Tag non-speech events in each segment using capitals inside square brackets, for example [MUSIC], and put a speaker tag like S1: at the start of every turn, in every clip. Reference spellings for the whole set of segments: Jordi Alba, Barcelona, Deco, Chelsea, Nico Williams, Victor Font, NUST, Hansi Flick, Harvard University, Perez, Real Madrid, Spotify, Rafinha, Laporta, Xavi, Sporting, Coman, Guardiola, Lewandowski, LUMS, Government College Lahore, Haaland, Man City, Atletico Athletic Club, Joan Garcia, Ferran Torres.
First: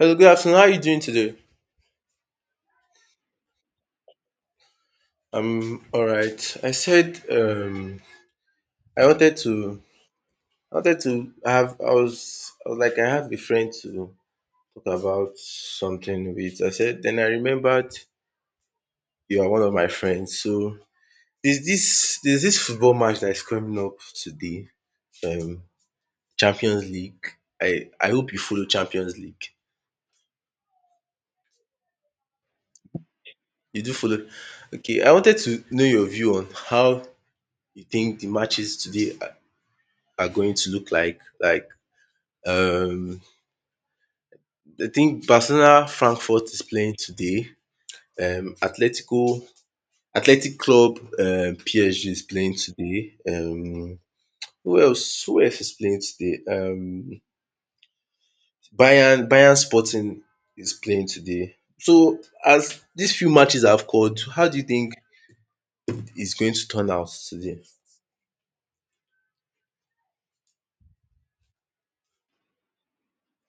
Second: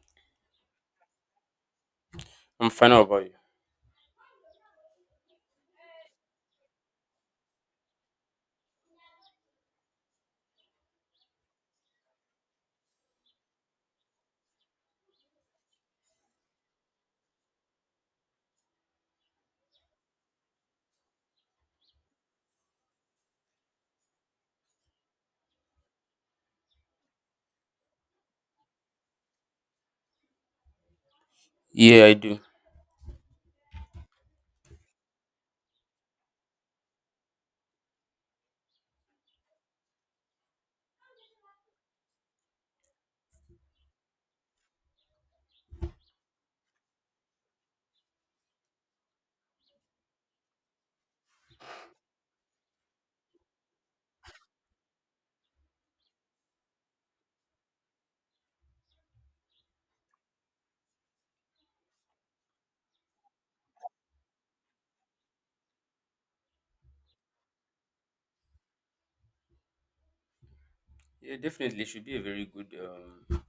S1: Hello, good afternoon. How are you doing today?
S2: I'm fine. How about you?
S1: I'm all right. I said I wanted to, I wanted to have. I was like, I have a friend to talk about something with. I said, then I remembered you are one of my friends. So there's this football match that is coming up today. Um, Champions League. I hope you follow Champions League.
S2: Yeah, I do.
S1: You do follow. Okay, I wanted to know your view on how you think the matches today are going to look like. Like Um, I think Barcelona Frankfurt is playing today. Atletico Athletic Club PSG is playing today. Who else? Who else is playing today? Bayern Sporting is playing today. So as these few matches I've called, how do you think it's going to turn out today?
S2: Yeah, definitely. It should be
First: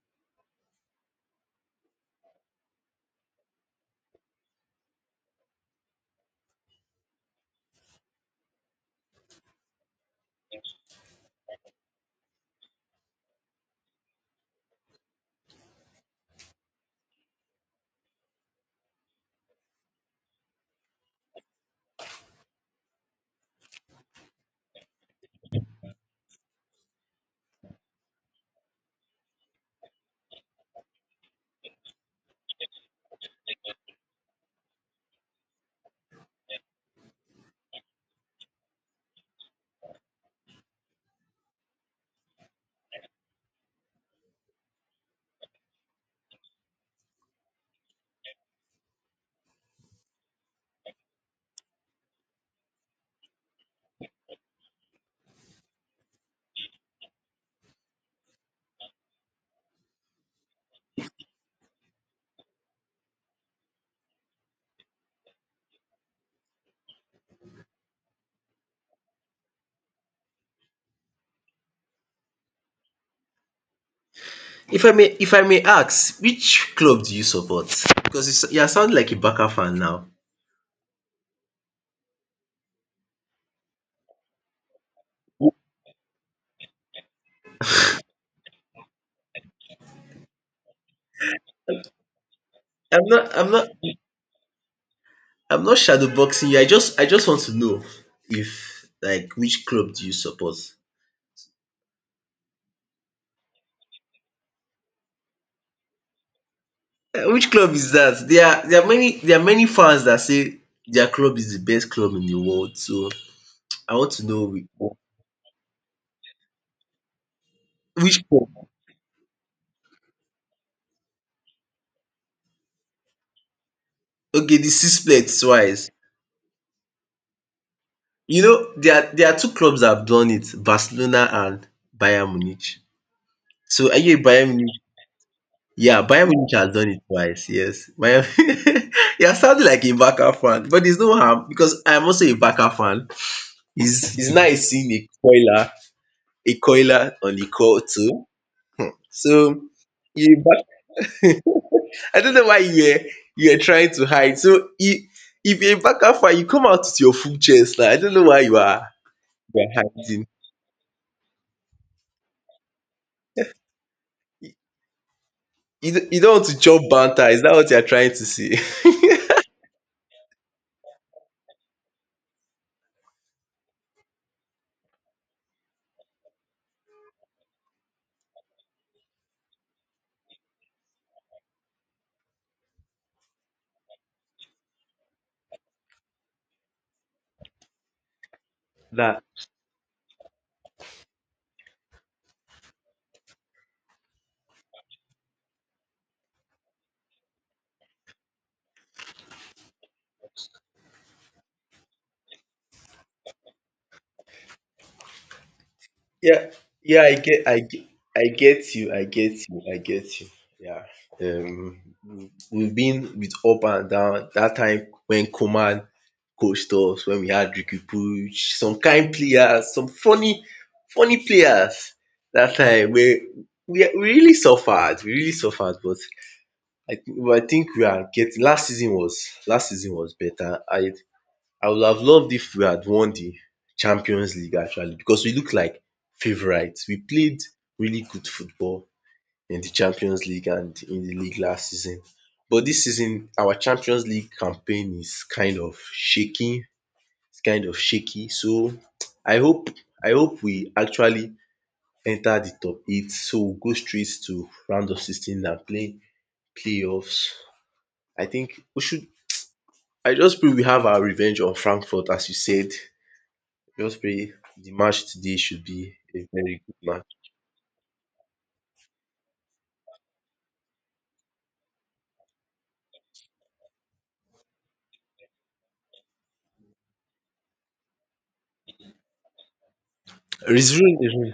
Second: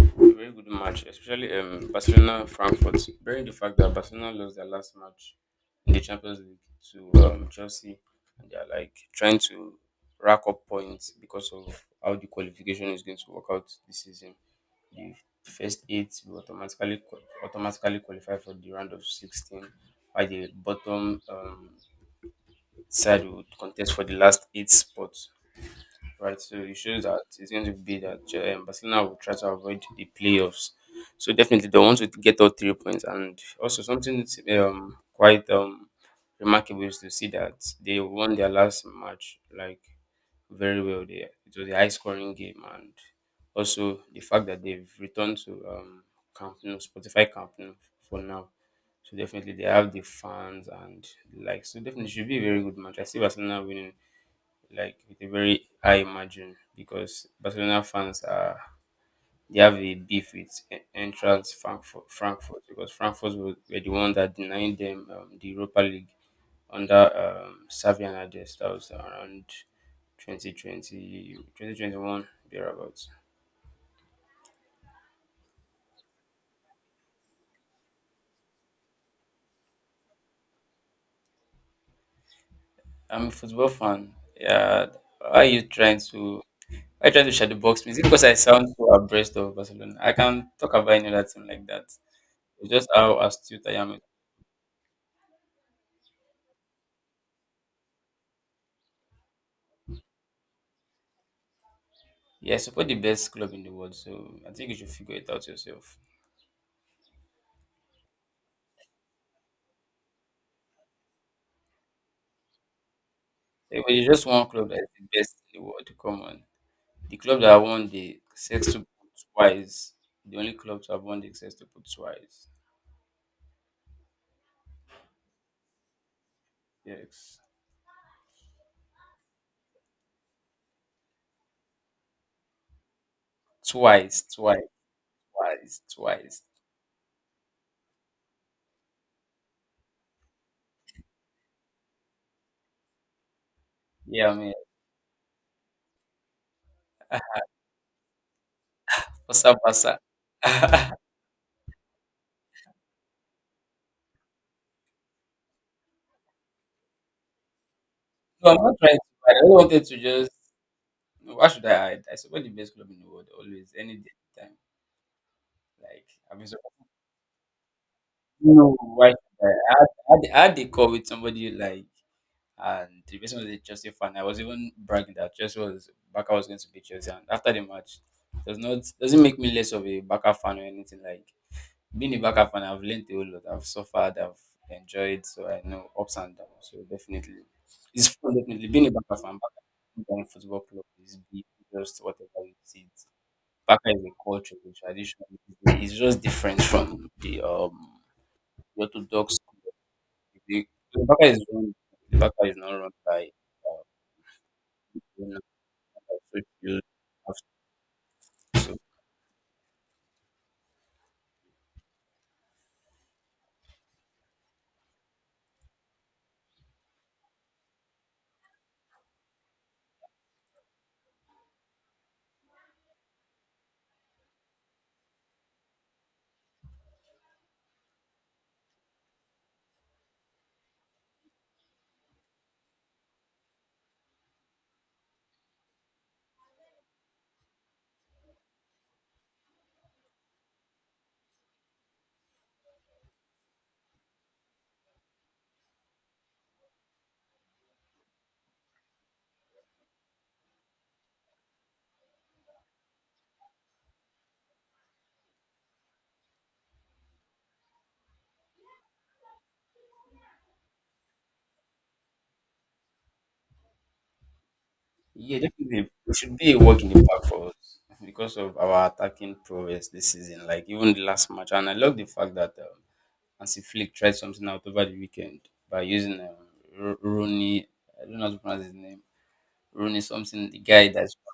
S2: a very good match, especially Barcelona Frankfurt. Bearing the fact that Barcelona lost their last match in the Champions League to Chelsea, and they are like trying to rack up points because of how the qualification is going to work out this season. The first eight will automatically qualify for the round of 16, while the bottom side will contest for the last eight spots. Right? So it shows that it's going to be that Barcelona will try to avoid the playoffs. So definitely they want to get all three points, and also something that's, quite remarkable is to see that they won their last match like very well. They it was a high scoring game, and also the fact that they've returned to Camp Nou, Spotify Camp Nou for now. So definitely they have the fans and the like, so definitely it should be a very good match. I see Barcelona winning like with a very high margin because Barcelona fans are they have a beef with en- entrance Frankfurt, because Frankfurt were the one that denied them the Europa League under Xavi Hernandez. That was around 2020, 2021, thereabouts.
S1: If I may ask, which club do you support? Because you are sounding like a Barca fan now.
S2: I'm a football fan. Yeah, why are you trying to? Why you trying to shadow box me? Is it because I sound so abreast of Barcelona? I can talk about any other team like that. It's just
S1: I'm
S2: how
S1: not. I'm
S2: astute
S1: not.
S2: I am.
S1: I'm not shadow boxing you. I just want to know if like which club do you support?
S2: Yeah, I support the best club in the world. So I think you should figure it out yourself.
S1: Eh, which club is that? There are many fans that say their club is the best club in the world. So
S2: If
S1: I
S2: it's
S1: want to
S2: just
S1: know
S2: one
S1: which
S2: club that is
S1: club.
S2: the best in the world, come on. The club that won the
S1: Which club?
S2: sextuple twice, the only club to have won the sextuple twice.
S1: Okay, the sixplex twice.
S2: Yes.
S1: You know there are two clubs that have done it: Barcelona and Bayern Munich. So are you a
S2: Twice,
S1: Bayern
S2: twice,
S1: Munich?
S2: twice,
S1: Yeah, Bayern
S2: twice.
S1: Munich has done it twice. Yes, Bayern. [LAUGHS] You're sounding like a Barca fan, but there's no harm because I'm also a Barca fan.
S2: Yeah,
S1: It's
S2: I mean,
S1: nice seeing a coiler on the call too.
S2: Basa
S1: So
S2: Basa.
S1: you back.
S2: [LAUGHS] No,
S1: [LAUGHS] I don't know why you were trying to hide. So if you're a backup fight, you come out with your full chest now. I don't know why
S2: I'm not trying to, but I do
S1: you are
S2: wanted to
S1: hiding.
S2: just, no, why should I hide? I support the best club in the world always, any day, any
S1: You
S2: time. Like,
S1: you don't
S2: I
S1: want
S2: mean,
S1: to
S2: been
S1: chop banter. Is that what you are trying to say?
S2: no,
S1: [LAUGHS]
S2: why should I? I had a call with somebody like, and the person was a Chelsea fan. I was even bragging that Chelsea was Baka was going to be Chelsea, and after the match, doesn't make me less of a Baka fan or anything. Like, being a Baka fan, I've learned a whole lot. I've suffered. I've enjoyed. So I know ups and downs. So definitely, it's fun. Definitely being a
S1: Nah.
S2: Baka fan. Baka African football club is big, just whatever it is. Baka is a culture, a tradition. It's just different from the orthodox. The Baka is run. The Baka is not run by, um, you know, so
S1: Yeah.
S2: you
S1: Yeah,
S2: have.
S1: I get you. I get you. I get you. Yeah. Um we've been with up and down. That time when Coman coached us, when we had Ricky Puch, some kind players, some funny players. That time we really suffered, but I I think we are getting. Last season was better. I would have loved if we had won the Champions League actually, because we looked like favourites. We played really good football in the Champions League and in the league last season, but this season our Champions League campaign is kind of shaky. It's kind of shaky. So I hope I hope we actually enter the top eight, so we'll go straight to round of 16 and play playoffs. I think we should I just pray we have our revenge on Frankfurt as you said. Just pray the match today
S2: Yeah,
S1: should
S2: definitely, is
S1: be
S2: it
S1: a
S2: should be a
S1: very good
S2: work in
S1: match.
S2: impact for us because of our attacking prowess this season. Like even the last match, and I love the fact that Hansi Flick tried something out over the weekend by using Rooney. I don't know how to pronounce his name. Rooney something, the guy that's
S1: Rizwan.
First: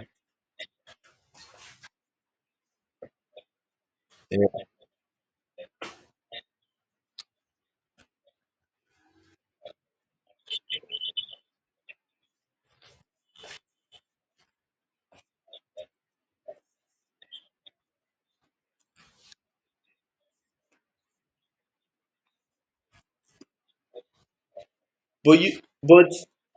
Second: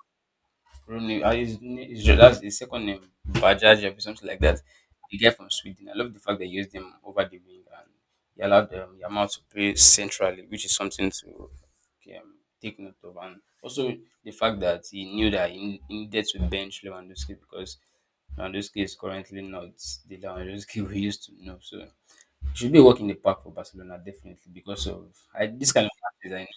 S2: Rooney. I use his, that's his second name, Bajaji or something like that.
S1: um
S2: The guy from Sweden. I love the fact they used him over the wing and he allowed Yamal to play centrally, which is something to, okay, take note of. And also the fact that he knew that he needed to bench Lewandowski because Lewandowski is currently not the Lewandowski [LAUGHS] we used to know. So it should be a walk in the park for Barcelona, definitely, because of
S1: but you
S2: this kind of
S1: but
S2: matches.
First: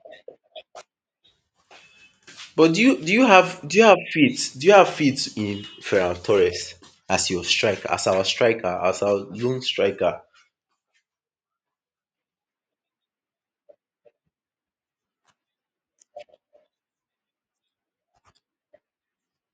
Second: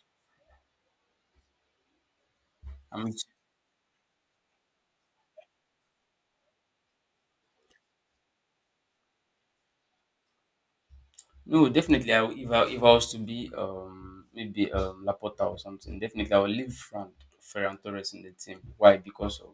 S2: I, I'm
S1: do you have faith in Ferran Torres as your striker as our lone striker?
S2: No, definitely. If I was to be maybe Laporta or something, definitely I would leave Fran Ferran Torres in the team. Why? Because of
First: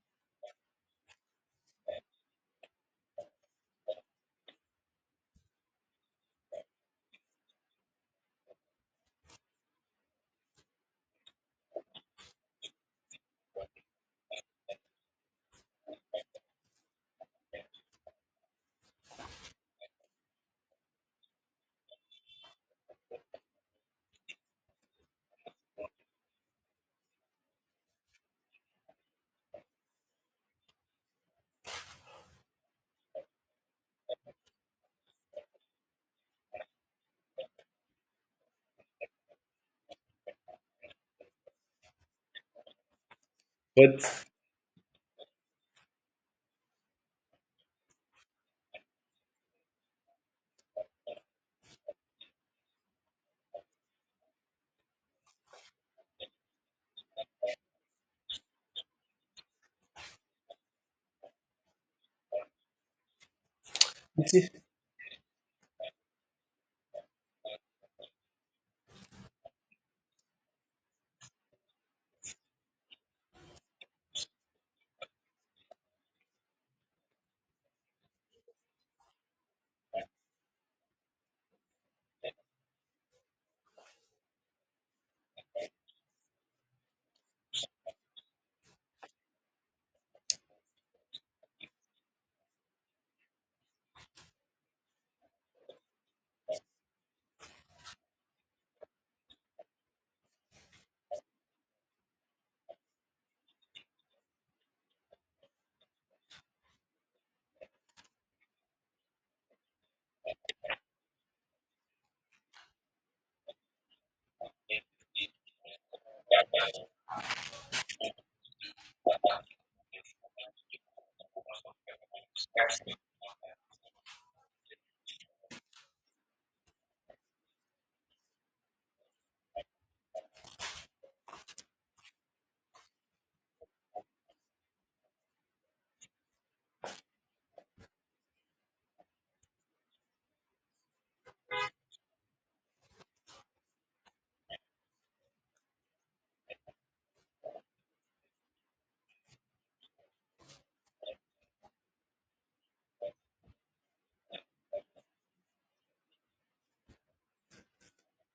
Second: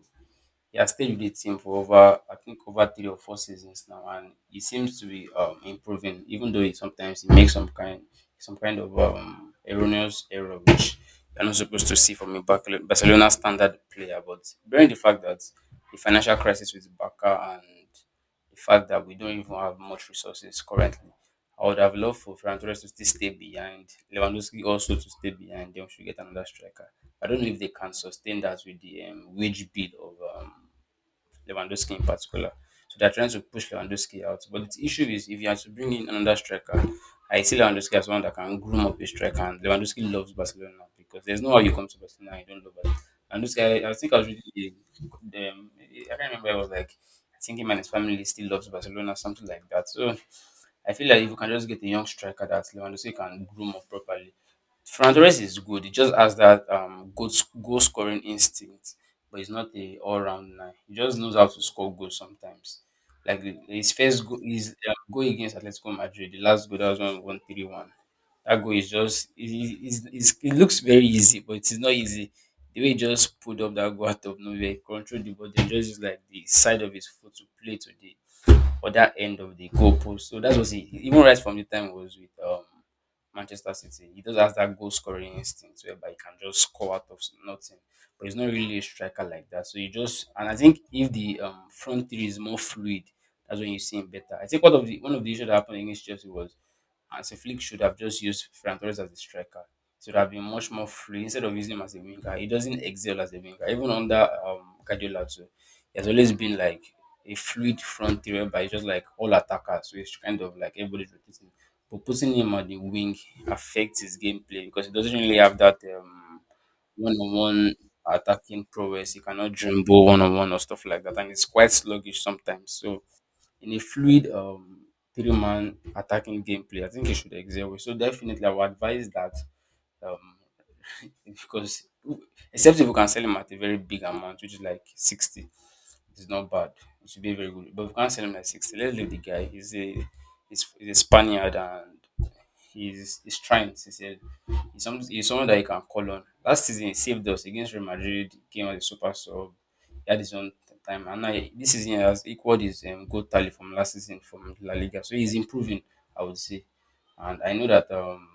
S2: he has stayed with the team for over, I think, over three or four seasons now, and he seems to be improving, even though he sometimes he makes some kind of erroneous error, which you're not supposed to see from a Barcelona standard player. But bearing the fact that the financial crisis with Barca and the fact that we don't even have much resources currently, I would have loved for Ferran Torres to still stay behind, Lewandowski also to stay behind. Then we should get another striker. I don't know if they can sustain that with the wage bill of Lewandowski in particular. So they're trying to push Lewandowski out. But the issue is, if you have to bring in another striker, I see Lewandowski as one that can groom up a striker. And Lewandowski loves Barcelona because there's no how you come to Barcelona and you don't love Barcelona. And this guy, I think I
S1: But
S2: was really, I can't remember, I was like, I think him and his family still loves Barcelona, something like that. So I feel like if you can just get a young striker that Lewandowski can groom up properly, Fran Torres is good. He just has that good goal scoring instinct, but he's not a all-round nine. He just knows how to score goals sometimes. Like his first goal, his goal against Atletico Madrid, the last goal that was 1-1, 3-1. That goal is just it it looks very easy, but it's not easy. The way he just pulled up that goal out of nowhere, controlled the ball, then just used like the side of his foot to play to the other end of the goalpost. So that was it. Even right from the time he was with Manchester City, he does have that goal scoring instinct whereby he can just score out of nothing. But he's not really a striker like that. So you just, and I think if the front three is more fluid, that's when you see him better. I think one of the issues that happened against Chelsea was as a Flick should have just used Ferran Torres as a striker. Should have been much more free instead of using him as a winger. He doesn't excel as a winger. Even under Guardiola too, he has always been like a fluid front three, but he's just like all attackers. So it's kind of like everybody's rotating. But putting him on the wing affects his gameplay because he doesn't really have that one-on-one attacking prowess. He cannot dribble one-on-one or stuff like that, and it's quite sluggish sometimes. So in a fluid three-man attacking gameplay, I think he should excel. So definitely I would advise that, um because, except if you can sell him at a very big amount, which is like 60, it's not bad. It should be very good. But if you can't sell him at 60, let's leave the guy. He's, he's a Spaniard and he's trying. He's someone that you can call on. Last season he saved us against Real Madrid. He came as a super sub. He had his own time. And now this season he has equaled his goal tally from last season from La Liga. So he's improving, I would say. And I know that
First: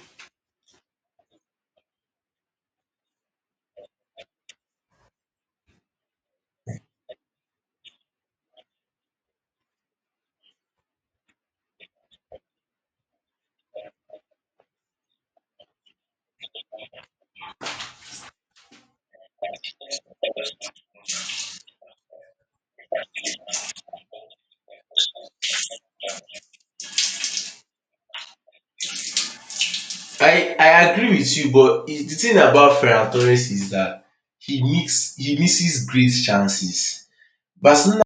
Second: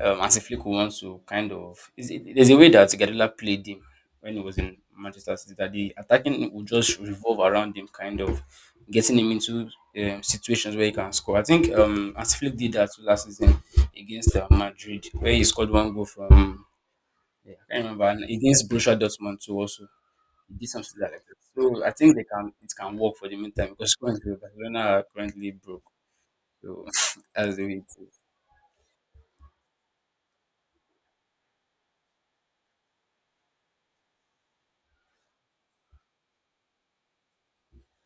S2: and Flick wants to, kind of, there's a way that Guardiola played him when he was in Manchester City that the attacking would just revolve around him, kind of getting him into situations where he can score. I think Hansi Flick did that last season against Madrid, where he scored one goal from. Yeah, I can't remember, and against Borussia Dortmund too. Also, he did something like that. So I think they can it can work for the meantime because currently Barcelona are currently broke. So [LAUGHS] that's the way it is.
S1: I agree with you, but is the thing about Ferran Torres is that he misses great chances. Barcelona.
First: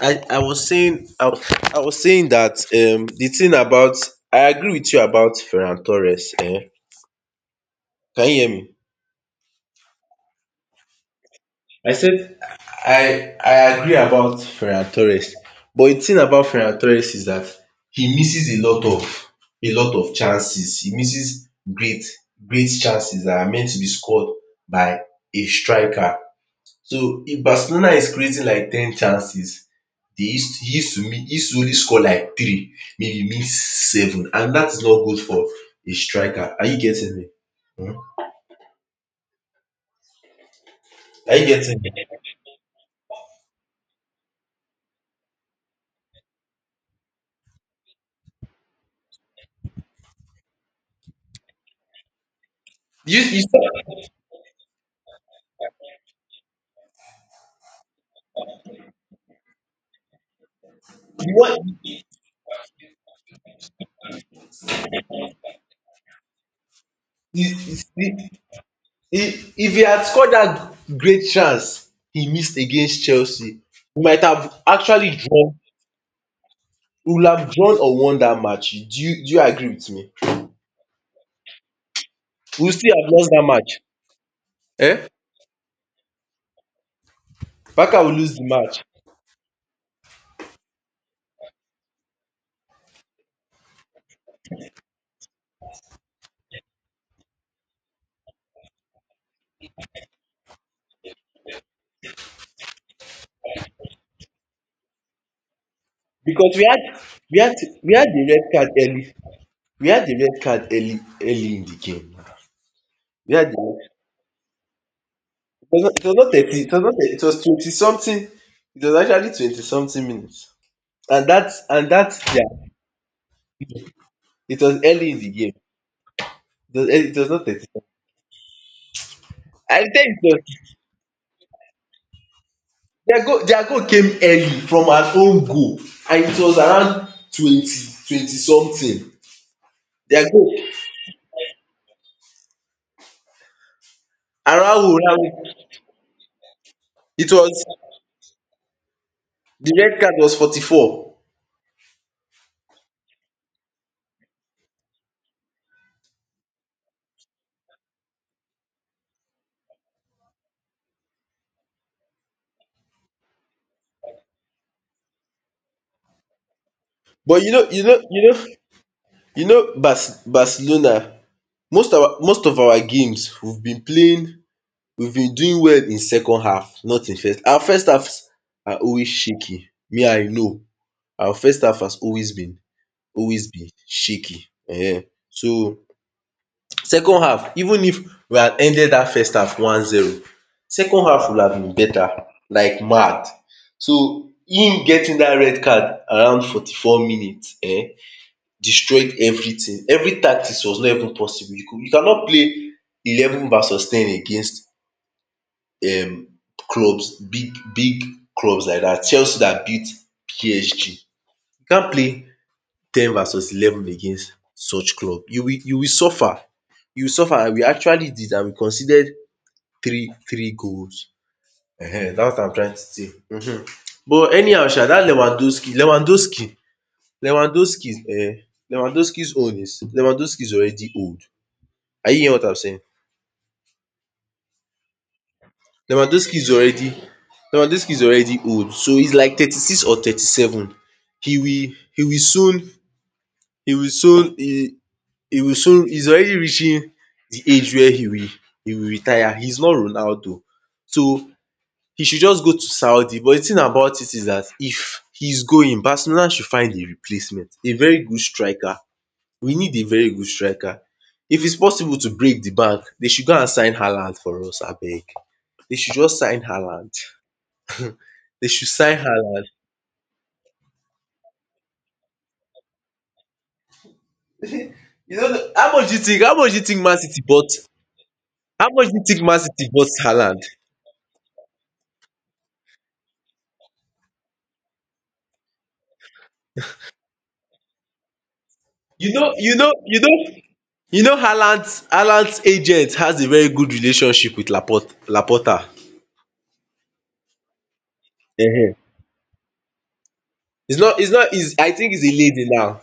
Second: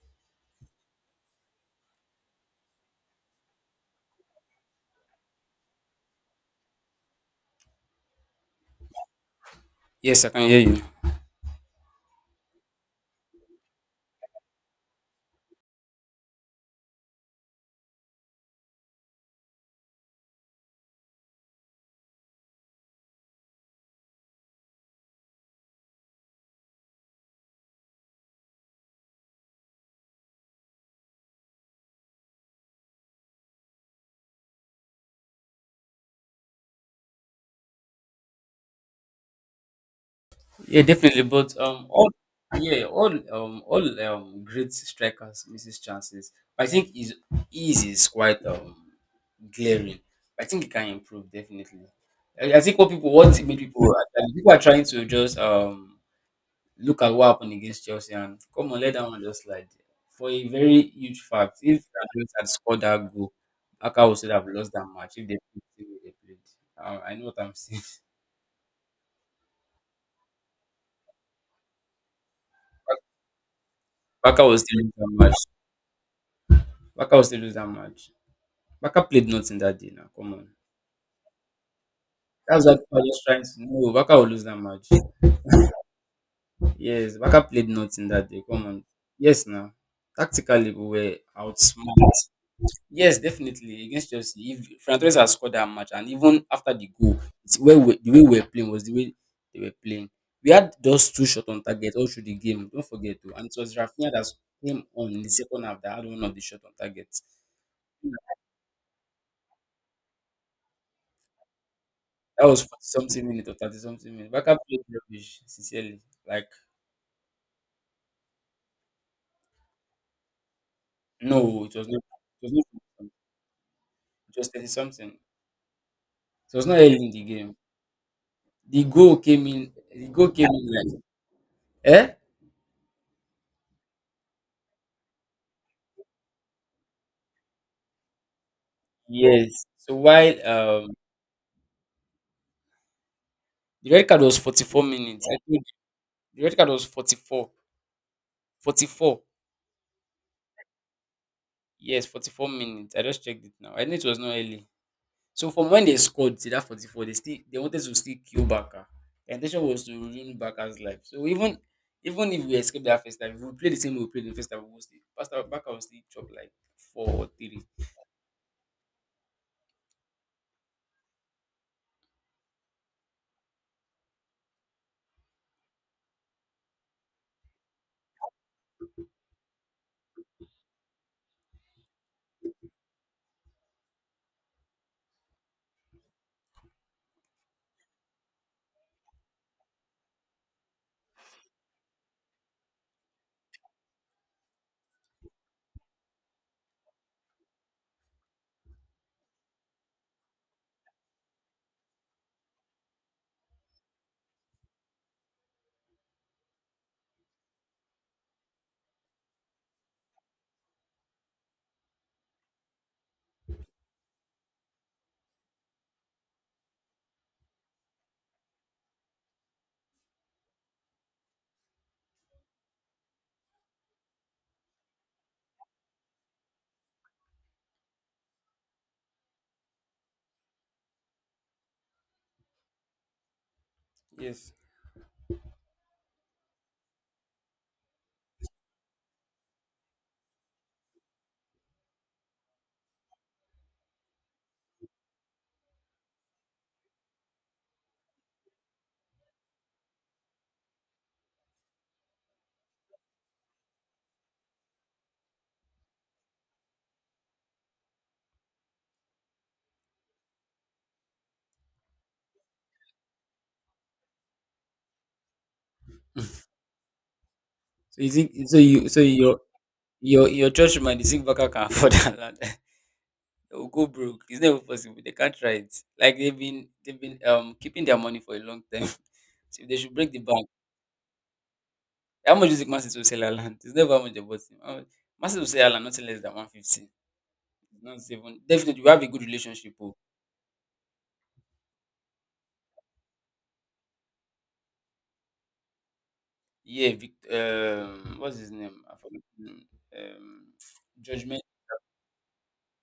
S1: I, I was saying I, was- I was saying that the thing about I agree with you about Ferran Torres. Eh? Can you hear me?
S2: Yes, I can hear you.
S1: I said I agree about Ferran Torres, but the thing about Ferran Torres is that he misses a lot of chances. He misses great chances that are meant to be scored by a striker. So if Barcelona is creating like ten chances, they used he used to only score like three, maybe miss seven, and that is not good for a striker. Are you getting me?
S2: Yeah, definitely.
S1: Are you
S2: But
S1: getting me?
S2: all yeah, all great strikers misses chances. I think his is quite glaring. I think he can improve definitely. I think
S1: You
S2: what
S1: you
S2: made
S1: saw
S2: people are trying to just look at what happened against Chelsea and come on, let that one just slide. For a very huge
S1: the
S2: fact,
S1: one
S2: if Andres had scored that goal, Aka would still have lost that match if they played the way they played. I know what
S1: you
S2: I'm
S1: you
S2: saying.
S1: see if he had scored that great chance he missed against Chelsea, we might
S2: [LAUGHS] Aka
S1: have
S2: was still lose that
S1: actually
S2: match.
S1: drawn we
S2: Waka will
S1: would
S2: still
S1: have
S2: lose that
S1: drawn or
S2: match.
S1: won that match.
S2: Baka played
S1: Do you
S2: nothing
S1: agree
S2: that
S1: with
S2: day now.
S1: me?
S2: Come on.
S1: We
S2: That's
S1: would
S2: what
S1: still
S2: I are
S1: have
S2: just
S1: lost that
S2: trying to
S1: match.
S2: know. Baka will lose that match.
S1: Eh?
S2: Yes, Baka played
S1: Barca
S2: nothing
S1: will
S2: that
S1: lose
S2: day.
S1: the
S2: Come on.
S1: match.
S2: Yes, now. Tactically, we were outsmarted. Yes, definitely. Against Chelsea, if Ferran Torres had scored that match, and even after the goal, it's where we, the way we were playing was the way they were playing. We had just two shot on target all through the game. Don't forget, too. And it was Rafinha that came on in the second half that had one of the
S1: Because
S2: shot on target.
S1: we had we had the red card early, we had the red card early early in the game.
S2: That was 40 something
S1: We
S2: minutes
S1: had
S2: or 30
S1: the
S2: something minutes. Baka played rubbish, sincerely.
S1: it was not
S2: Like,
S1: 30, it was 20 something. It was actually 20 something minutes. and that's
S2: No, it was
S1: and
S2: not.
S1: that
S2: It was
S1: yeah.
S2: not. It was
S1: it
S2: 30
S1: was
S2: something.
S1: early in
S2: It
S1: the game
S2: was not early in
S1: it
S2: the
S1: was not
S2: game.
S1: 30,
S2: The goal came in.
S1: I
S2: The
S1: think.
S2: goal
S1: You
S2: came in
S1: sef,
S2: like eh.
S1: their goal came early from an own goal, and it was around twenty twenty something.
S2: Yes. So
S1: Their
S2: while
S1: goal
S2: the red card was forty four
S1: around,
S2: minutes. I think the red card was forty
S1: it
S2: four.
S1: was
S2: 44.
S1: the red card, was 44.
S2: Yes, 44 minutes. I just checked it now. I knew it was not early. So from when they scored to that 44, they still they wanted to still kill Baka. The intention was to ruin Baka's life. So even if we escape that first time, if we play the same way we played in the first time, we will still. Pastor Baka will still chop like four or
S1: But you
S2: three.
S1: know, Barcelona, most of our games we've been doing well in second half, not in first. Our first halves are always shaky. Me, I know our first half has always been, shaky. So second half, even if we had ended dat first half one zero, second half would have been better, like mad. So him getting dat red card around 44 minutes destroyed everything. Every tactics was not even possible. You cannot play 11 versus ten against clubs, big clubs like that. Chelsea that beat PSG, you can't play ten versus 11 against such club. You will suffer, and we actually did, and we conceded three goals. Dats what I'm trying to say. But anyhow sha, that Lewandowski. Eh? Lewandowski is already old. Are you hearing what I'm saying?
S2: Yes.
S1: Lewandowski is already Lewandowski is already old, so he's like 36 or 37. He will soon he will soon he will soon. He's already reaching the age where he will retire. He is not Ronaldo. So he should just go to Saudi, but the thing about it is that if he's going, Barcelona should find a replacement, a very good striker. We need a very good striker. If it's possible to break the bank, they should go and sign Haaland for us abeg. They should just sign Haaland.
S2: So you think
S1: They
S2: so
S1: should
S2: you
S1: sign
S2: so your
S1: Haaland.
S2: your church man, the zinc backer can afford that land. [LAUGHS] They will go broke. It's never
S1: [LAUGHS]
S2: possible. They can't try
S1: How
S2: it.
S1: much do you
S2: Like
S1: think? How
S2: they've
S1: much do you
S2: been
S1: think Man
S2: they've been
S1: City bought?
S2: um keeping their money for a long
S1: How
S2: time.
S1: much do you think Man
S2: [LAUGHS] So if
S1: City
S2: they
S1: bought
S2: should break the
S1: Haaland?
S2: bank, how much is it Masses will sell our land? It's never how much they bought him. How much. Masses will sell our land nothing less than 150. Not even definitely we have a
S1: You
S2: good
S1: know, you know,
S2: relationship. Oh.
S1: you know, you know. Haaland's agent has a very good relationship with Laporta.
S2: Yeah, Vic, what's his
S1: Ehen.
S2: name? I forgot his name. Um,
S1: It's not. It's not.
S2: judgment.
S1: Is I think he's a lady now.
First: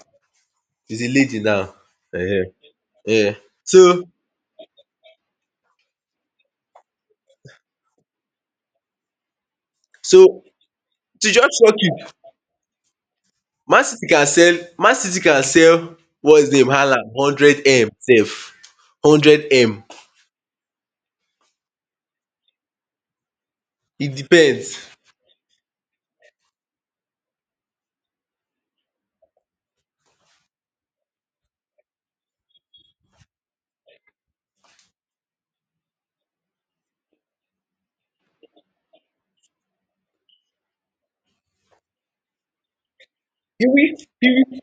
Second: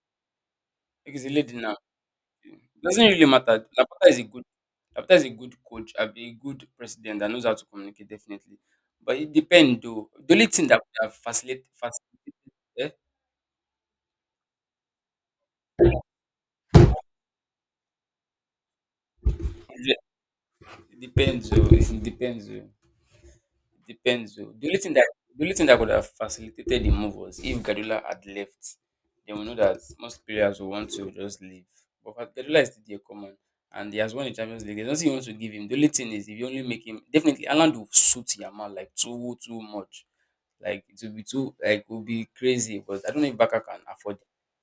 S1: He's a
S2: He's a
S1: lady
S2: lady
S1: now.
S2: now.
S1: Ehen.
S2: It doesn't really
S1: Yeah.
S2: matter.
S1: So
S2: Laporta is a good coach, a good president that knows how to communicate definitely. But it depends though. The
S1: so
S2: only thing that would have
S1: to just shock you,
S2: facilitated, eh?
S1: Man City can sell. Man City can sell. What's his name? Haaland hundred m. Safe. Hundred m.
S2: it depends though. It depends though. It
S1: It
S2: depends though.
S1: depends.
S2: The only thing that could have facilitated the move was if Gadula had left. Then we know that most players will want to just leave. But Gadula is still there, come on. And he has won the Champions League. There's nothing you want to give him. The only thing is if you only make him definitely Alan will suit Yamal like too much. Like it will be too like it will be crazy, but I don't know if Baka
S1: You
S2: can
S1: will,
S2: afford it.
S1: you will,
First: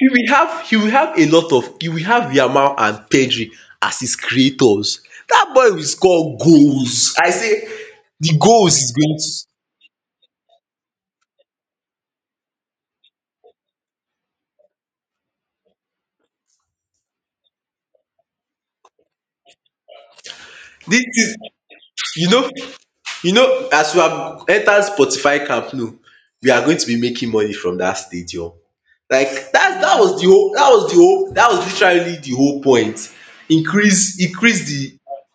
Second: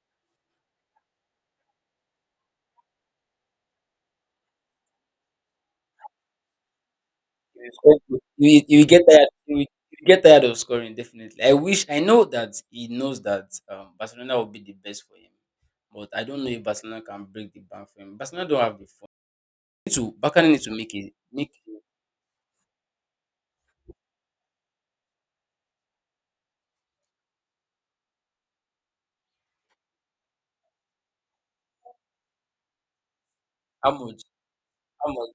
S1: you will have a lot of you will have Yamal and Pedri as his creators. That boy will score goals. I
S2: He
S1: say
S2: will score
S1: the goals
S2: he will
S1: is
S2: get
S1: going to.
S2: tired. He will get tired of scoring definitely. I wish I know that he knows that Barcelona will be the best for him, but I don't know if Barcelona can break the bank for him. Barcelona don't have the fund. Need to Barca need to make
S1: This
S2: it
S1: is
S2: make it.
S1: You know, as we have entered Spotify camp now, we are going to be making money from dat stadium. That was literally the whole point.
S2: how
S1: Increase.
S2: much
S1: Increase the
S2: how much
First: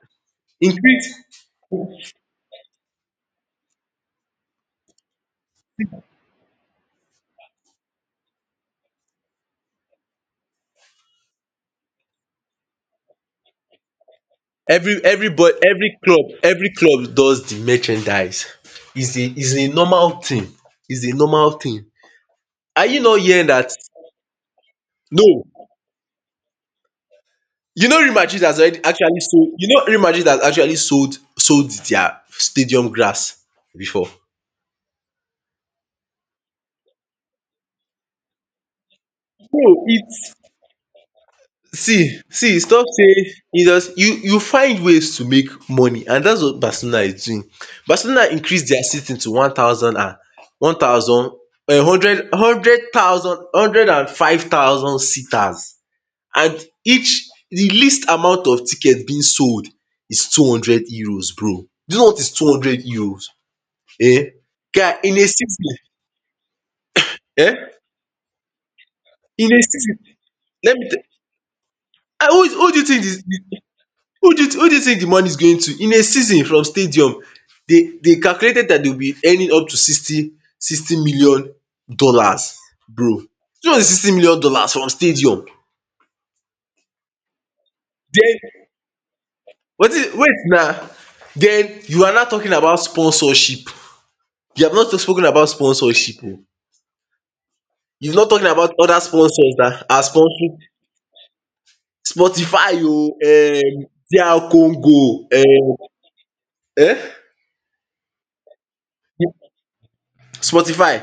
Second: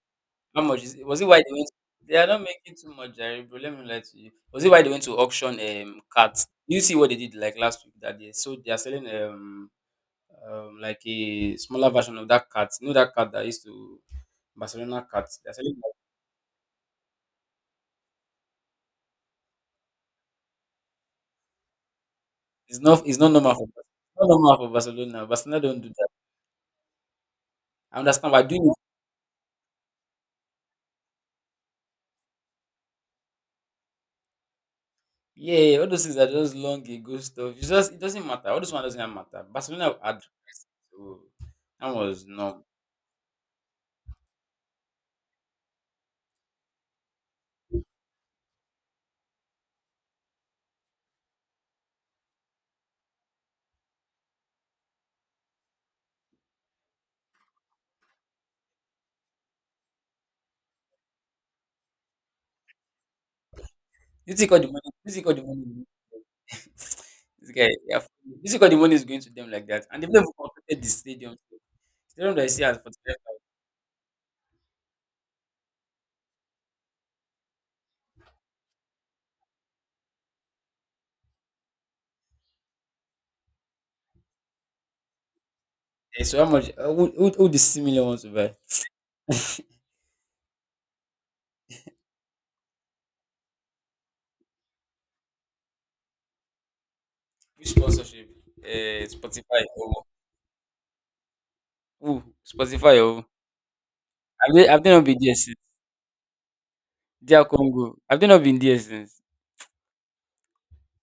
S2: how much is it?
S1: increase
S2: Was it why they went they are not making too much, Jerry, bro. Let me lie to you. Was it why they went to auction cats? You see what they did like last week that they are selling like a smaller version of that cat. You know that cat that used to Barcelona cat. They're selling that.
S1: every club does the merchandise. Is a normal thing. is a normal thing are you
S2: It's
S1: not
S2: not
S1: hearing
S2: normal for
S1: that? No.
S2: Barcelona. Don't do that. I understand why doing it.
S1: Real Madrid has actually sold their stadium grass before.
S2: Yeah, all those things are just long ago stuff. It's just it doesn't matter. All those one doesn't matter.
S1: So
S2: Barcelona had
S1: it's
S2: prices, so that was
S1: See,
S2: no.
S1: stop saying. You just you You find ways to make money, and that's what Barcelona is doing. Barcelona increase dia seating to one thousand and one thousand hundred hundred thousand hundred and five thousand seaters, and each the least amount of tickets being sold is €200, bro. Do you know what is €200? Eh, guy,
S2: You
S1: in a
S2: think all the money?
S1: season,
S2: [LAUGHS] This guy,
S1: eh?
S2: yeah, you think all the money is going to them
S1: In a
S2: like that?
S1: season,
S2: And they've never
S1: let
S2: completed
S1: me
S2: the
S1: tell.
S2: stadium.
S1: Ah,
S2: Stadium that you see
S1: Who
S2: has
S1: do you think
S2: 45.
S1: is. Who do you think the money is going to? In a season from stadium, they calculated that they'll be earning up to sixty million dollars, bro. $260 million from stadium.
S2: So how much? Who the similar wants to buy?
S1: Den wetin wait na, den you are now talking about sponsorship. You have not spoken about sponsorship o.
S2: Which
S1: You've
S2: sponsorship?
S1: not talking about other
S2: Uh,
S1: sponsors
S2: Spotify.
S1: that are
S2: Oh,
S1: sponsoring
S2: Ooh,
S1: Spotify
S2: Spotify.
S1: o.
S2: Oh,
S1: DR
S2: have have they not been
S1: Congo.
S2: there since?
S1: Um
S2: Dear Congo, have they not been there since?
S1: Spotify.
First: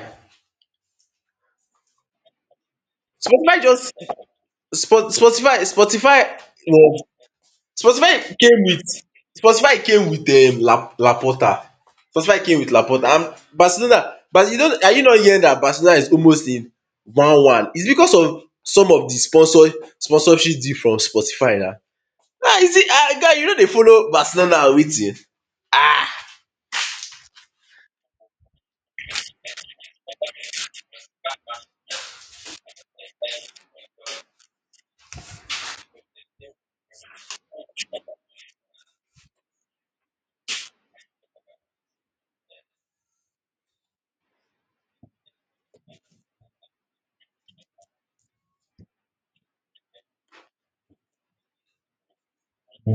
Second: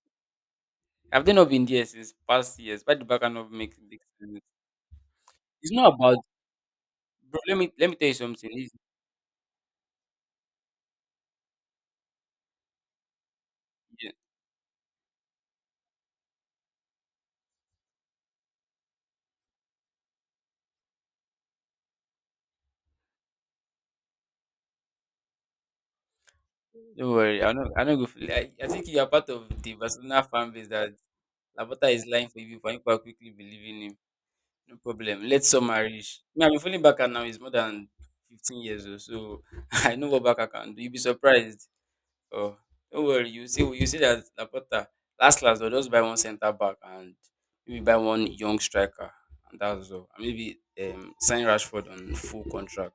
S2: Have they not been there since past years? Why the back not
S1: Spotify
S2: make
S1: just
S2: big sense? It's not about.
S1: Spotify was
S2: Bro, let me tell you
S1: Spotify
S2: something.
S1: came with Spotify came with La Laporta. Spotify came with Laporta and
S2: Yeah,
S1: Barcelona. But you don't are you not hearing that Barcelona is almost in one one? It's because of some of the sponsorship deal from Spotify na. Ah, is it? Ah, guy, you know they follow Barcelona or wetin? Ah
S2: don't worry, I know. Go. I think you are part of the Barcelona fan base that Labota is lying for you, and people are quickly believing him. No problem. Let's some marriage. Me, I'm feeling back now. He's more than 15 years old, so [LAUGHS] I know what back can do. You'll be surprised. Oh, don't worry. You see that Laporta last they'll just buy one centre back and maybe buy one young striker, and that's all. And maybe sign Rashford on full contract.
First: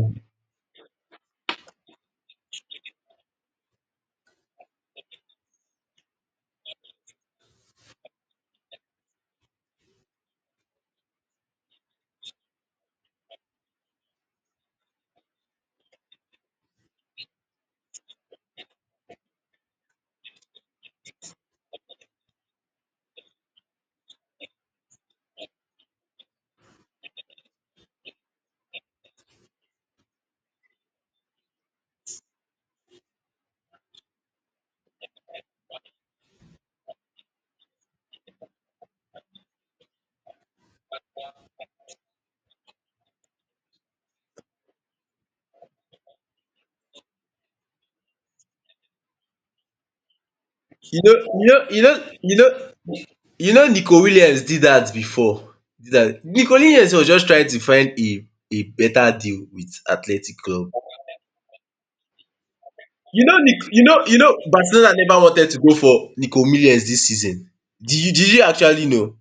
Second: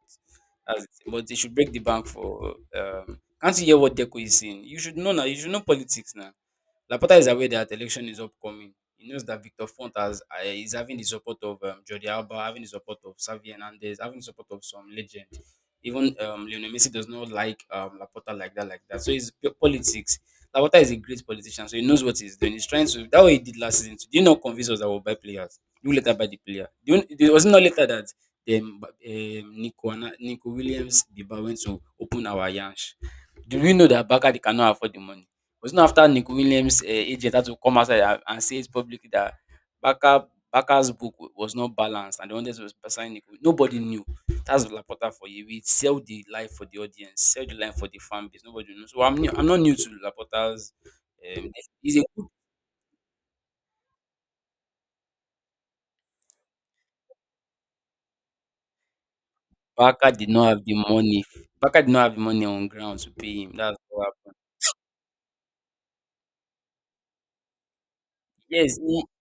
S2: That's it. But they should break the bank for. Can't you hear what Deco is saying? You should know now. You should know politics now. Laporta is aware that election is upcoming. He knows that Victor Font is having the support of Jordi Alba, having the support of Xavi Hernandez, having the support of some legend. Even Lionel Messi does not like Laporta like that. So it's politics. Laporta is a great politician, so he knows what he's doing. He's trying to. That way he did last season, too. Did you not convince us that we'll buy players? You later buy the player. Do you, it was not later that Nico Williams Biba went to open our Yansh. Do we know that Bakari cannot afford the money? Was not after Nick Williams' agent had to come outside and, say it publicly that Baka Baka's book was not balanced and they wanted to sign Nick? Nobody knew. That's Laporta for you. We sell the life for the audience, sell the line for the fan base. Nobody knows. So I'm not new to Laporta's.
S1: you know you
S2: Um,
S1: know you
S2: he's
S1: know
S2: a good
S1: you know you know Nico Williams did that before. Did that, Nico Williams was just trying to find a better deal with
S2: Baka did
S1: Athletic
S2: not have
S1: Club.
S2: the money. Baka did not have the money on ground to
S1: You know,
S2: pay him.
S1: Nick,
S2: That's what
S1: you
S2: happened.
S1: know, Barcelona never wanted to go for Nico Williams this season. Did you
S2: Yes,
S1: actually know?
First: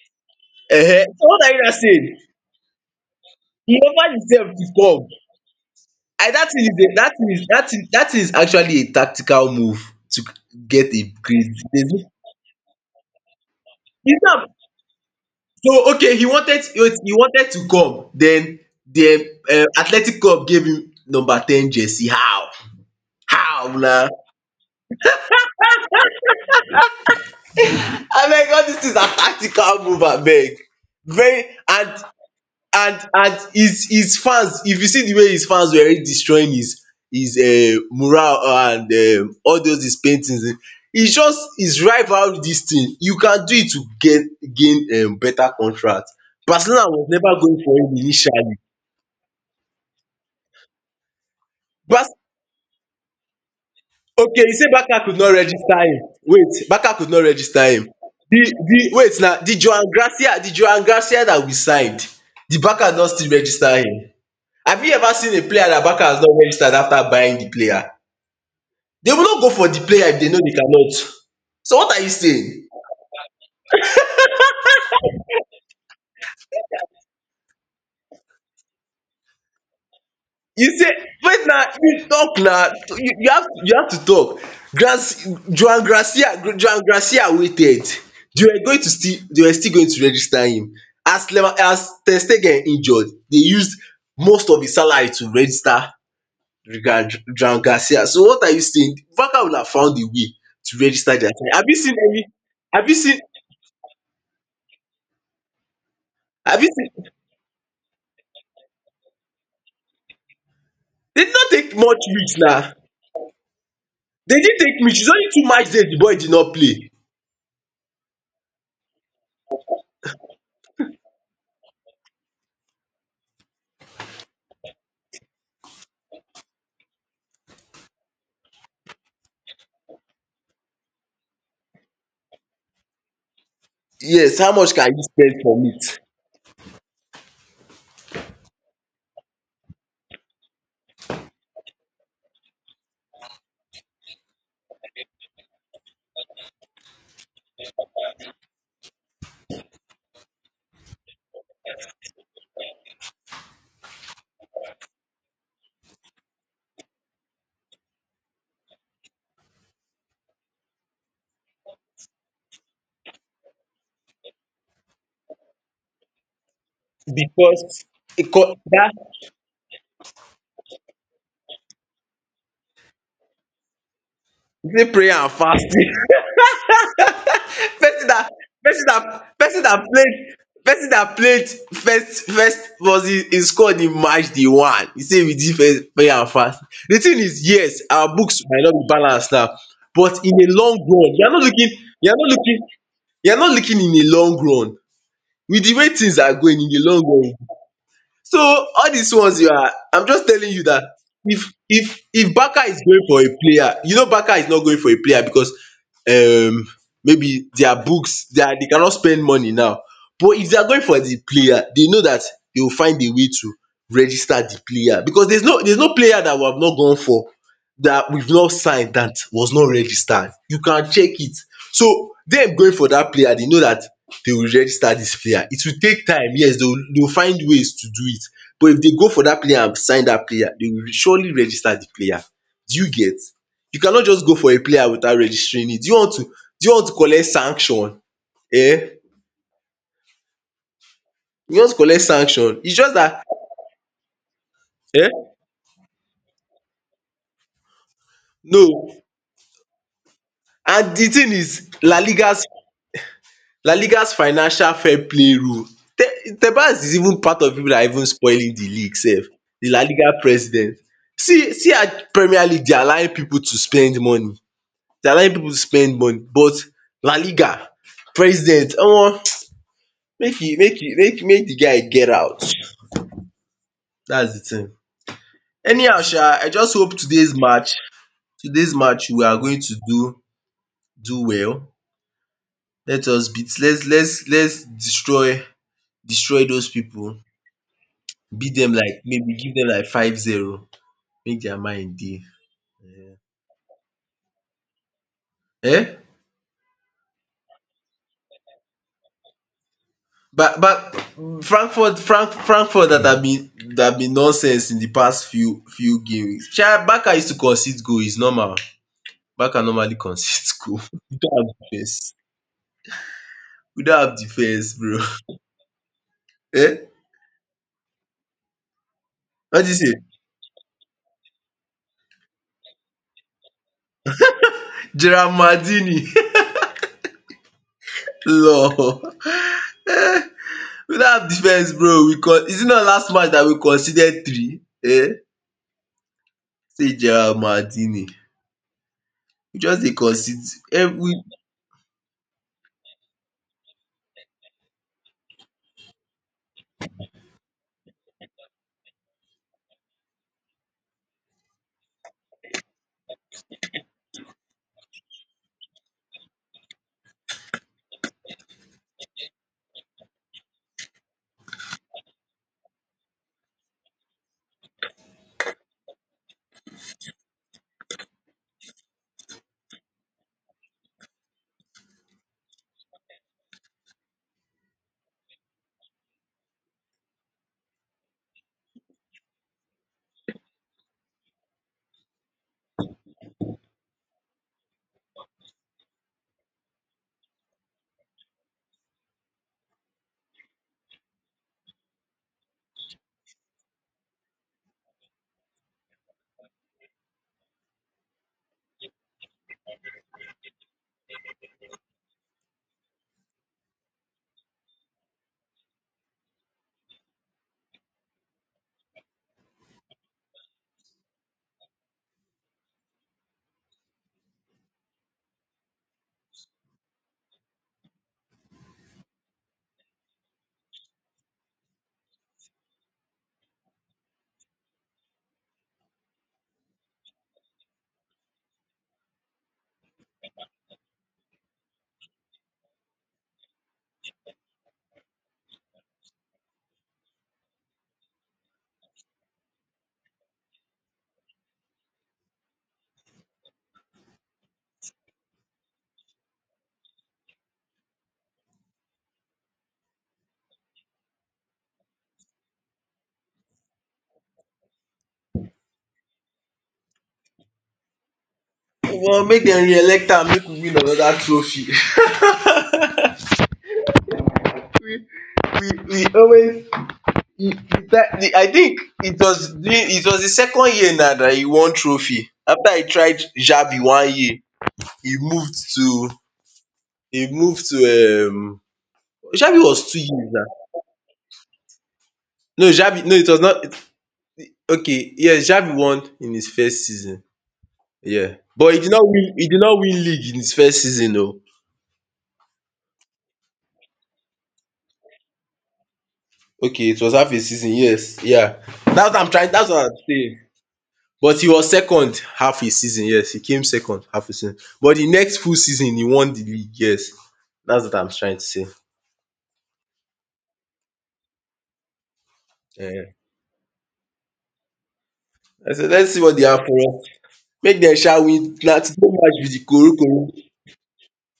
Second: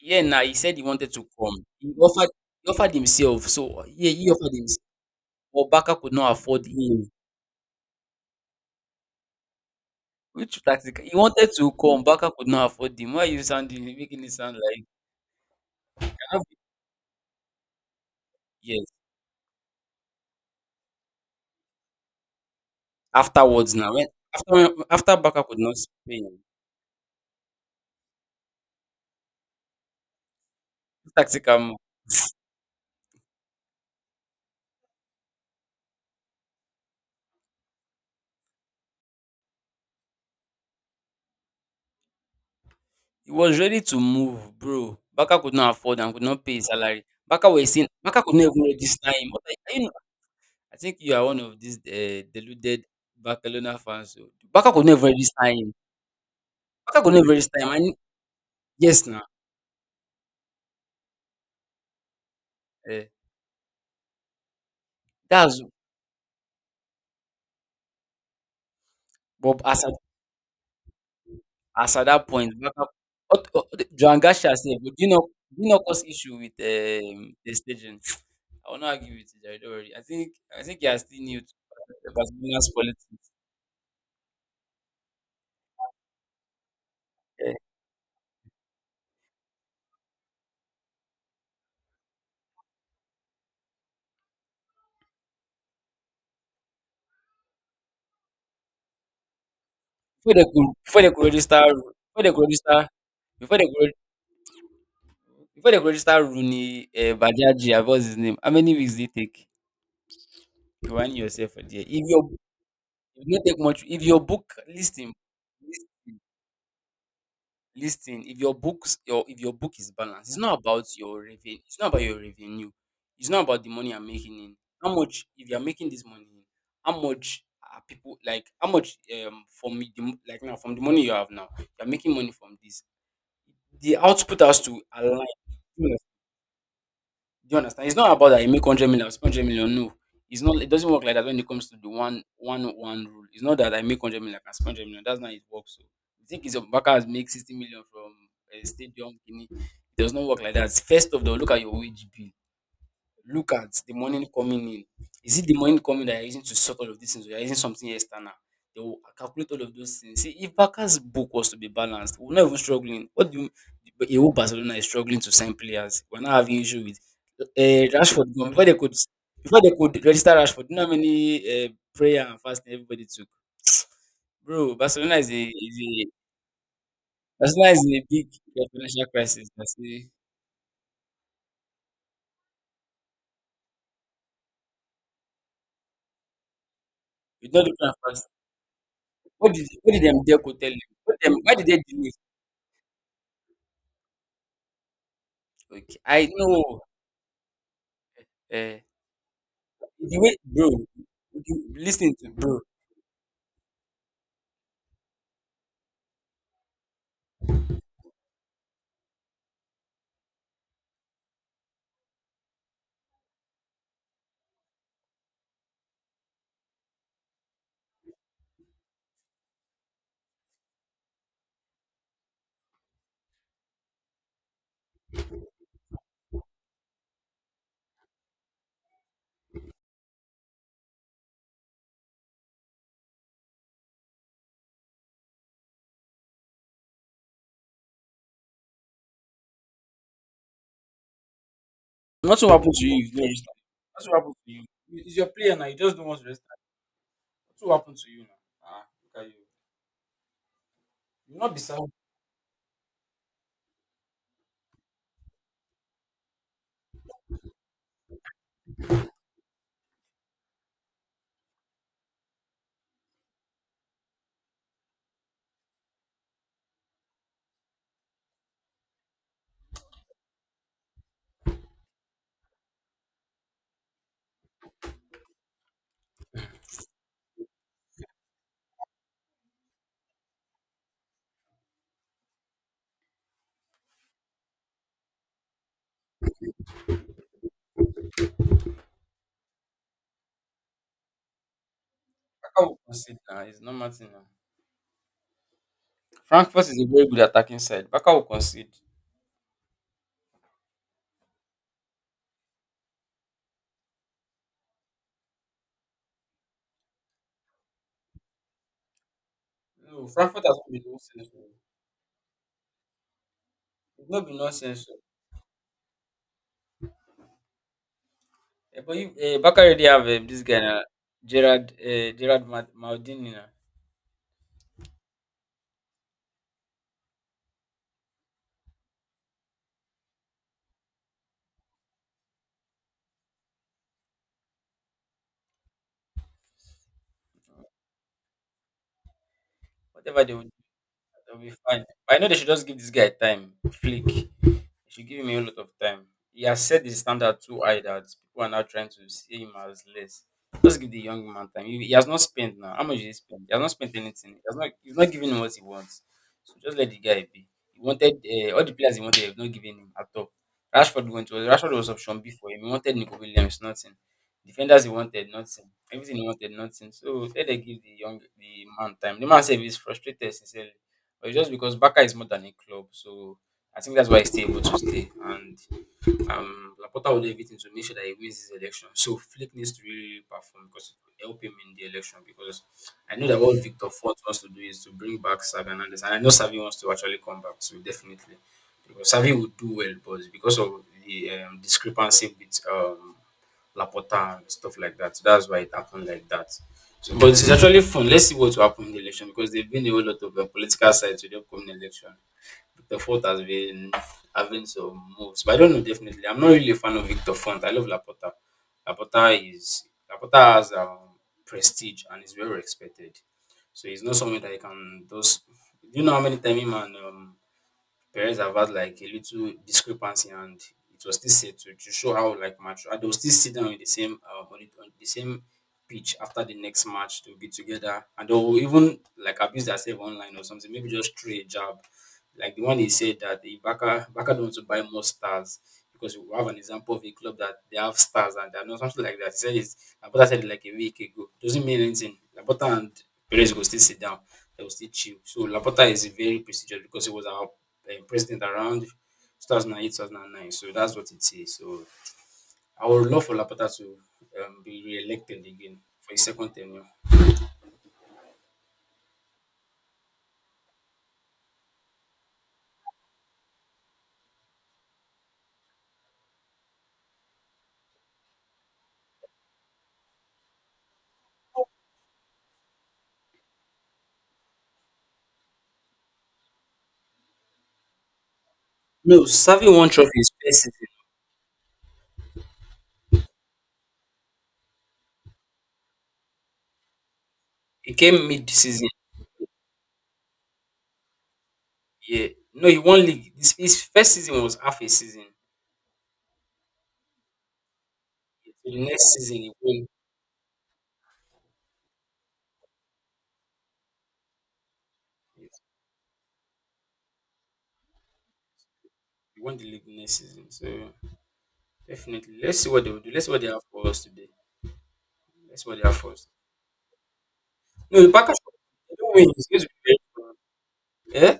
S2: yeah. Now he said he
S1: Uh-huh.
S2: wanted to
S1: So what are you
S2: come.
S1: now saying?
S2: He offered himself.
S1: He
S2: So yeah,
S1: offered
S2: he offered
S1: himself to
S2: himself.
S1: come.
S2: But Baka could
S1: I
S2: not
S1: that thing
S2: afford
S1: is a,
S2: him.
S1: that thing is actually a tactical move to
S2: Which
S1: get
S2: taxi c
S1: a
S2: He
S1: great.
S2: wanted to come,
S1: there's-
S2: Baka could not afford him. Why are you sounding
S1: He's
S2: making it
S1: not,
S2: sound like
S1: so okay.
S2: cannot be?
S1: He wanted to come. Then
S2: Yes,
S1: the Athletic Club gave him number ten jersey. How? How
S2: afterwards now,
S1: now?
S2: when after Baka could not pay him,
S1: I mean, all these things are tactical move. I beg.
S2: this taxi
S1: Very,
S2: cam,
S1: and and his fans, if you see the way his fans were already destroying his morale and all those his paintings, its just is rival, this thing you
S2: he
S1: can do
S2: was
S1: it
S2: ready
S1: to
S2: to
S1: get
S2: move,
S1: gain
S2: bro. Baka
S1: better
S2: could not afford
S1: contract.
S2: and could not pay his
S1: Barcelona
S2: salary.
S1: was never
S2: Baka
S1: going
S2: was
S1: for
S2: saying
S1: him
S2: Baka could not
S1: initially.
S2: even register him. What are you, are you? I think you are one of these
S1: Bas
S2: deluded Barcelona fans. So.
S1: Okay, you say
S2: Baka could
S1: Barca
S2: never
S1: could not
S2: register him.
S1: register him. Wait, Barca
S2: Baka
S1: could
S2: could
S1: not
S2: never register
S1: register
S2: him.
S1: him?
S2: And
S1: The the
S2: yes,
S1: wait
S2: now
S1: na the Joan Gracia that we signed, the Barca
S2: uh,
S1: no still register him? Have you ever seen a
S2: that's
S1: player that Barca has not registered after buying the player? They will not go
S2: Bob
S1: for the
S2: as
S1: player if they know they cannot. So what
S2: As
S1: are
S2: at
S1: you
S2: that point,
S1: saying?
S2: Barca what Joan Garcia sef did you know, did he not cause issue with the staging? [TSK] I will not argue with you jare, don't worry. I
S1: You
S2: think he
S1: say
S2: has still
S1: Wait
S2: new to
S1: now, you
S2: the
S1: tok na,
S2: Barcelona's
S1: you
S2: politics.
S1: you have to talk. Tok joan garcia Joan Garcia
S2: Yeah.
S1: waited, dey were still going to register him as Lever, as Ter Stegen injured. They used most of his salary to register Joan Garcia. So what are you saying? Barca will have found a way to
S2: Before they
S1: register
S2: could
S1: dia player.
S2: before they could
S1: Have
S2: register
S1: you seen?
S2: before they could before they could register
S1: Abi see
S2: Rooney Badiachi abi was his name, how many weeks did it take? You hang
S1: Dey did not
S2: yourself for
S1: take
S2: there.
S1: much reach na,
S2: If you no take much if your
S1: dey
S2: book
S1: didn't take reach, its
S2: listing."
S1: only two match days di boy did not play.
S2: Listen, if your book is balanced, it's not about your revenue. It's not about your revenue. It's not about the money you're making in. How much if you're making this money in? How much are people like? How much from the like now from the money you have now? You're making money from this. The
S1: Yes,
S2: output
S1: how
S2: has
S1: much
S2: to
S1: can you
S2: align.
S1: spend for meat?
S2: Do you understand? It's not about that you make 100 million, I spend 100 million. No, it's not. It doesn't work like that when it comes to the one rule. It's not that I make 100 million, I can spend 100 million. That's not how it works. So you think it's Baka has make 60 million from a stadium? Guinea. It does not work like that. First of all, look at your wage bill, look at the money coming in. Is it the money coming that you're using to sort all of these things, or you're using something external? They will calculate all of those things. See, if Barca's book was to be balanced, we're not even struggling. What do you, but you whole Barcelona is struggling to sign players? We're not having issue with
S1: Becos
S2: Rashford gone
S1: dat.
S2: before they could register Rashford. You know how many prayer and fasting everybody took, bro.
S1: Between prayer and fasting,
S2: Barcelona
S1: [LAUGHS]
S2: is in a
S1: pesin dat
S2: big
S1: pesin dat
S2: financial crisis.
S1: pesin
S2: I
S1: dat
S2: say,
S1: played pesin dat played first, was im scored in match day one. E say wit di first prayer and fasting di tin is,
S2: you don't look
S1: yes,
S2: at
S1: our
S2: fast.
S1: books might not be balanced now,
S2: What did
S1: but
S2: them
S1: in a
S2: Deco tell
S1: long
S2: him?
S1: run
S2: What
S1: you are
S2: them?
S1: not
S2: Why did
S1: looking.
S2: they
S1: you
S2: delay?
S1: are not looking you are not looking in a long run with di way
S2: Okay,
S1: tins
S2: I
S1: are going in di
S2: know.
S1: long run. So
S2: Eh,
S1: all dis ones you are, I'm
S2: the
S1: just
S2: way,
S1: telling you
S2: bro,
S1: dat,
S2: you, listen to
S1: if
S2: bro.
S1: Barca is going for a player, you know Barca is not going for a player becos um maybe dia books dey cannot spend money now, but if dey are going for di player, dey know dat dey will find a way to register di player, becos theres no player dat we have not gone for, dat weve not signed, dat was not registered. You can check it. So dem going for dat player, dey know dat they will register dis player. It will take time, yes, dey will find ways to do it. But if dey go for dat player and sign dat player, dey will surely register di player. Do you get? You cannot just go for a player without registering it. Do you want to, do you want to collect sanction, um? You want to collect
S2: Nothing will
S1: sanction?
S2: happen
S1: Its
S2: to
S1: just
S2: you if you
S1: dat,
S2: don't restart. Nothing will happen to you. It's your
S1: um
S2: player now. You just don't want to restart. Nothing will happen to you now.
S1: no.
S2: Ah, look at you.
S1: And di thing
S2: You not be
S1: is
S2: sad.
S1: La Liga, la ligas financial fair play rule. Tebas is even part of people that are even spoiling the league sef, the La Liga president. See at Premier League they're allowing people to spend money. They're allowing people to spend money, but La Liga president, omo, make e make e make make the guy get out. That's the thing. Anyhow sha, I just hope todays match, todays match we are going to do do well. Let us beat, let's destroy destroy those people. Beat dem like maybe give dem like 5-0, make dia mind dey.
S2: Baka will concede now. It's not matter now.
S1: um
S2: Frankfurt is a very good attacking side. Baka will concede.
S1: but Frankfurt, Frankfurt dat have been nonsense in di past few games. Sha Barca used to concede goal, is normal. Barca normally
S2: No, Frankfurt
S1: concede
S2: has
S1: [LAUGHS]
S2: not
S1: goal.
S2: been
S1: We
S2: nonsense.
S1: don't have
S2: Oh.
S1: defense, we don't
S2: It's
S1: have
S2: not been
S1: defense,
S2: nonsense. Oh.
S1: bro. [LAUGHS] um
S2: Eh, but you, Baka
S1: what dis
S2: already
S1: thing?
S2: have this guy now, Gerard Maldini now.
S1: Gerard Maldini. [LAUGHS] Lor, um we don't [LAUGHS] have defense, bro. Is it not last match dat we conceded three? See Gerard Maldini. We just dey
S2: Whatever they
S1: consis
S2: will do,
S1: ten. We
S2: they'll be fine. But I know they should just give this guy time. Flick. It should give him a lot of time. He has set the standard too high that people are now trying to see him as less. Just give the young man time. He has not spent now. How much did he spend? He has not spent anything. He's not giving him what he wants. So just let the guy be. He wanted all the players he wanted, have not given him at all. Rashford went to Rashford was option B for him. He wanted Nico Williams, nothing. Defenders he wanted, nothing. Everything he wanted, nothing. So let them give the man time. The man said he's frustrated sincerely. But it's just because Baka is more than a club. So I think that's why he's still able to stay. And Laporta will do everything to make sure that he wins this election. So Flick needs to really perform because it will help him in the election. Because I know that what Victor Fort wants to do is to bring back Savi Hernandez. And I know Savi wants to actually come back too, definitely. Because Savi would do well, but because of the discrepancy with Laporta and stuff like that, so that's why it happened like that. So, but it's actually fun. Let's see what will happen in the election because there have been a whole lot of political sides to the upcoming election. Victor Fort has been having some moves, but I don't know definitely. I'm not really a fan of Victor Font. I love Laporta. Laporta is Laporta has prestige and is well respected. So he's not someone that you can just. Do you know how many times him and Perez have had like a little discrepancy, and it was still said to show how like mature. And they will still sit down with the same on the same pitch after the next match to be together and they will even like abuse themselves online or something. Maybe just throw a jab. Like the one he said that the Baka don't want to buy more stars because we have an example of a club that they have stars and they're not something like that. He said it's Labota said it like a week ago. Doesn't mean anything. Labota and Perez will still sit down. They will still chill. So Labota is very prestigious because he was our president around 2008, 2009. So that's what it is. So I would love for Lapata to be re-elected again for his second tenure.
S1: Want make dem re-elect am, make we win another trophy. [LAUGHS] We always, e try the. I think it was during, it was the second year na that he won trophy, after e tried Xavi one year. he moved to he moved to um
S2: No,
S1: Xavi
S2: Savi won
S1: was two
S2: trophy
S1: years
S2: his
S1: na.
S2: first season.
S1: No, Xavi, no, it was not. Okay, yes, Xavi won in his first season.
S2: He came
S1: Yeah, but he
S2: mid-season.
S1: did not win, he did not win league in his first season oo.
S2: Yeah, no, he won league. His first season was half a season.
S1: Okay, it was half a season, yes, yeah.
S2: So the
S1: That's
S2: next
S1: what I'm
S2: season
S1: trying,
S2: he
S1: that's what
S2: won.
S1: I'm saying, but e was second half a season. Yes, e came second half a season, but the next full season e won the league, yes. That's what I'm trying to say.
S2: He won the league next season. So definitely, let's see what they will
S1: um
S2: do. Let's see what they have for us today. Let's see
S1: I
S2: what
S1: say
S2: they have
S1: let's
S2: for
S1: see
S2: us.
S1: what they have for us. Make dem
S2: No, the
S1: sha
S2: Packers
S1: win na,
S2: they
S1: today
S2: don't win.
S1: match
S2: It's
S1: be the
S2: going to
S1: korikori.
S2: be very.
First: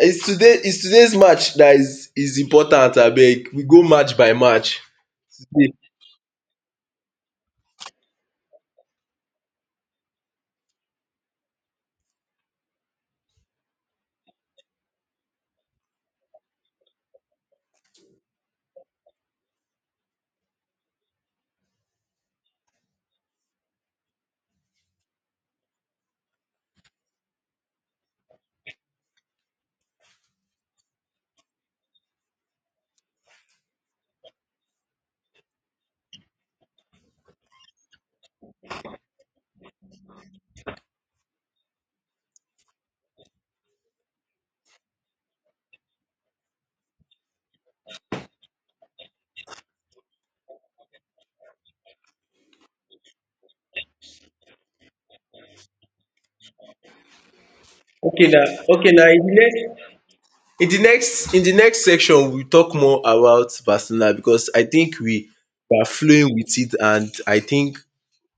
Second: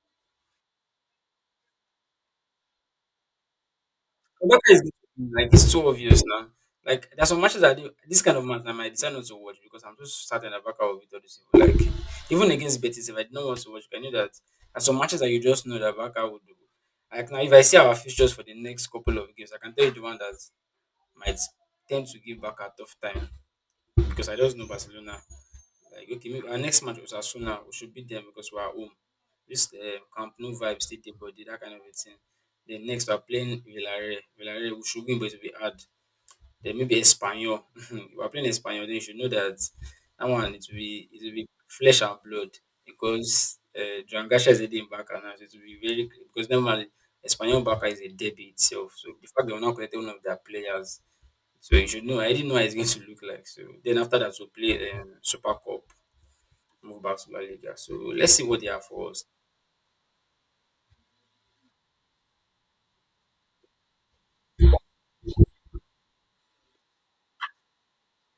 S1: Is today, is today's match that is important abeg, we go match by
S2: Obaka
S1: match.
S2: is the thing, like it's so obvious now. Like there's some matches that I do, this kind of match I might decide not to watch because I'm just certain Abaka will beat all these people. Like even against Betis, if I did not want to watch, I knew that there's some matches that you just know that Abaka would do. Like now, if I see our fixtures for the next couple of games, I can tell you the one that might tend to give back a tough time because I just know Barcelona. Like okay, maybe our next match was Asuna. We should beat them because we are home. This Camp Nou vibe still dey body, that kind of a thing. Then next we are playing Villarreal. Villarreal we should win, but it will be hard. Then maybe Espanyol. [LAUGHS] If we are playing Espanyol, then you should know that that one it will be flesh and blood because Joan Garcia is a dim backer now, so it will be very because normally Espanyol backer is a derby itself. So the fact they will not collect one of their players so you should know. I didn't know how it's going to look like. So then after that, we'll play Super Cup move back to La Liga. So
S1: okay
S2: let's
S1: na
S2: see what they have
S1: okay na,
S2: for us.
S1: in the next section we talk more about Barcelona, because I think we are flowing with it and I think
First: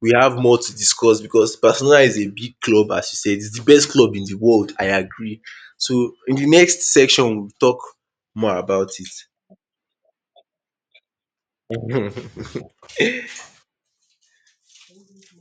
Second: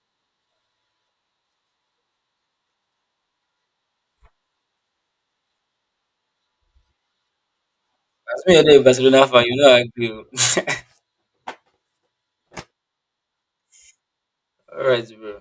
S1: we have more to discuss because Barcelona is a big club, as you said. It's the best club in the world. I agree. So in the next section, we'll talk
S2: As me,
S1: more
S2: you're not a
S1: about it.
S2: Barcelona fan, you know I agree. [LAUGHS] All right, bro.